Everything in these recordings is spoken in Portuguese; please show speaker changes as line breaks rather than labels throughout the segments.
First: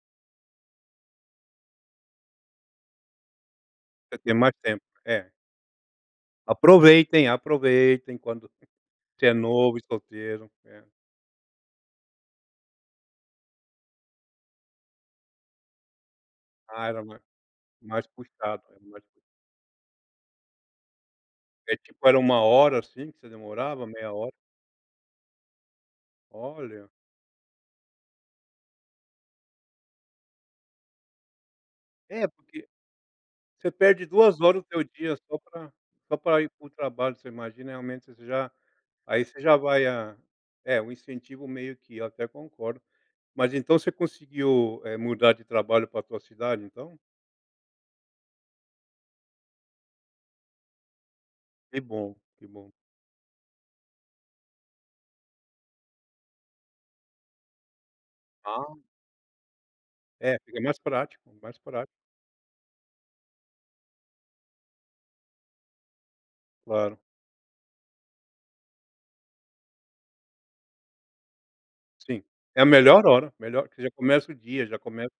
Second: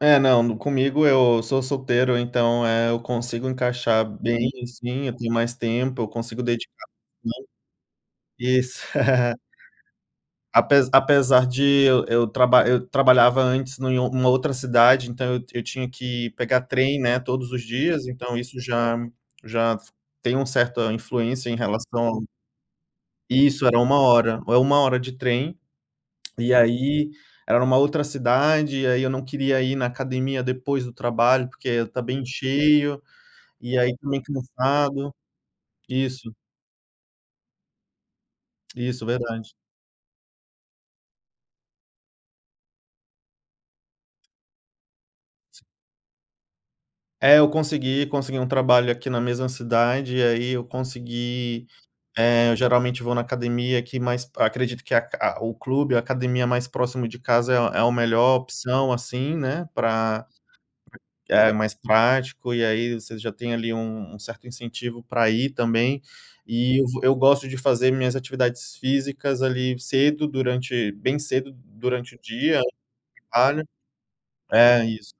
É, não, no comigo eu sou solteiro, então, eh, eu consigo encaixar
Você tem
bem,
mais tempo.
assim, eu
É.
tenho mais tempo, eu consigo dedicar
Aproveitem,
[unintelligible]
aproveitem quando,
isso.
se é novo e solteiro. É.
Apesa apesar de eu eu traba eu trabalhava antes no em uma outra cidade, então eu eu tinha que pegar
Ah
trem,
era
né,
mais
todos os dias,
mais
então, isso
puxado, é
já
mais
já f tem um certa influência em
Eh, tipo, era
relação
1 hora, assim, que você
Isso era
demorava,
1
meia hora?
hora, é 1 hora de trem, e
Olha.
aí era uma outra cidade, e aí eu não queria ir na academia depois do trabalho, porque ia estar bem
É, porque
cheio,
você
e aí
perde
"tô meio
2 horas do teu
cansado".
dia só pra só
Isso.
pra ir para o trabalho, você imagina realmente você já
Isso,
aí você
verdade.
já vai a é, o incentivo meio que, eu até concordo, mas então você conseguiu, eh, mudar de
S
trabalho pra tua cidade, então?
É, eu consegui consegui um trabalho aqui na mesma cidade, e aí eu consegui,
Que bom, que
eh, eu
bom.
geralmente vou na academia aqui, mas p acredito que a aca o clube, a academia mais próximo de casa é a é o melhor
Ah.
opção, assim, né, pra
É, fica mais prático,
é
mais
mais
prá
prático, e aí você já tem ali um um certo incentivo pra ir também, e eu
Claro.
vou eu gosto de fazer minhas atividades físicas ali cedo durante bem cedo durante o
Sim,
dia,
é a melhor hora, melhor,
[unintelligible]
que você já começa o dia, já
é,
começa
isso,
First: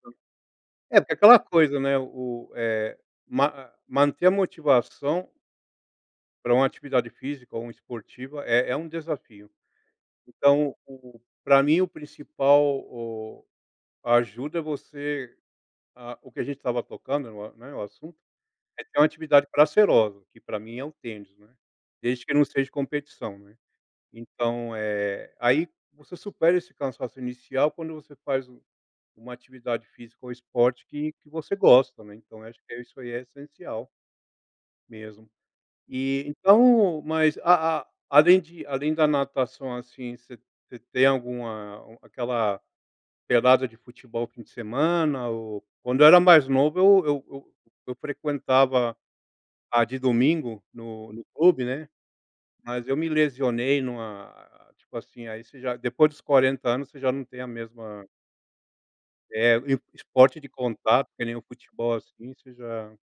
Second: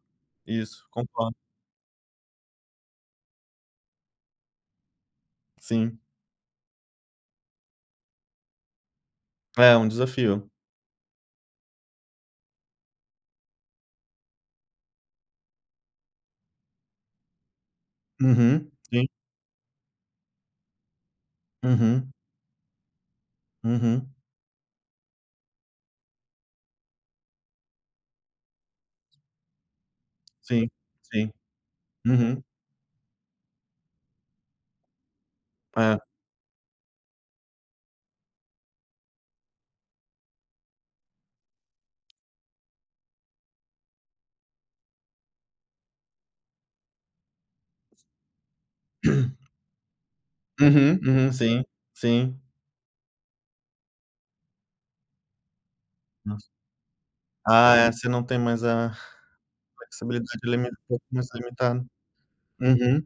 isso,
é, porque
concordo.
aquela coisa, né o o, eh, ma a manter a motivação
Sim.
pra uma atividade física ou uma esportiva é é um desafio.
É, um desafio.
Então o pra mim o principal, o a ajuda você ah, o que a gente estava tocando no a né, o assunto,
Uhum,
é ter uma
sim.
atividade prazerosa, que pra mim é o tênis, né,
Uhum.
desde que não seja competição, né.
Uhum.
Então, eh, aí você supera esse cansaço inicial quando você faz u uma atividade física ou
Sim,
esporte que que
sim.
você gosta, também, então
Uhum.
eu acho que isso aí é essencial mesmo.
É.
E então mas, a a além de além da natação, assim, você você tem alguma, hum, aquela pelada de futebol fim de semana ou quando eu era mais novo eu eu eu eu frequentava a de domingo
Uhum,
no no
uhum. Sim,
clube, né,
sim.
mas eu me lesionei numa, tipo assim aí você já depois dos
Nossa.
40 anos você já não tem a
Ah, é,
mesma
não tem mais a
É e
flexibilidade
esporte de
limita um pouco,
contato
fica
que
mais
nem o
limitado.
futebol, assim, você já
Uhum.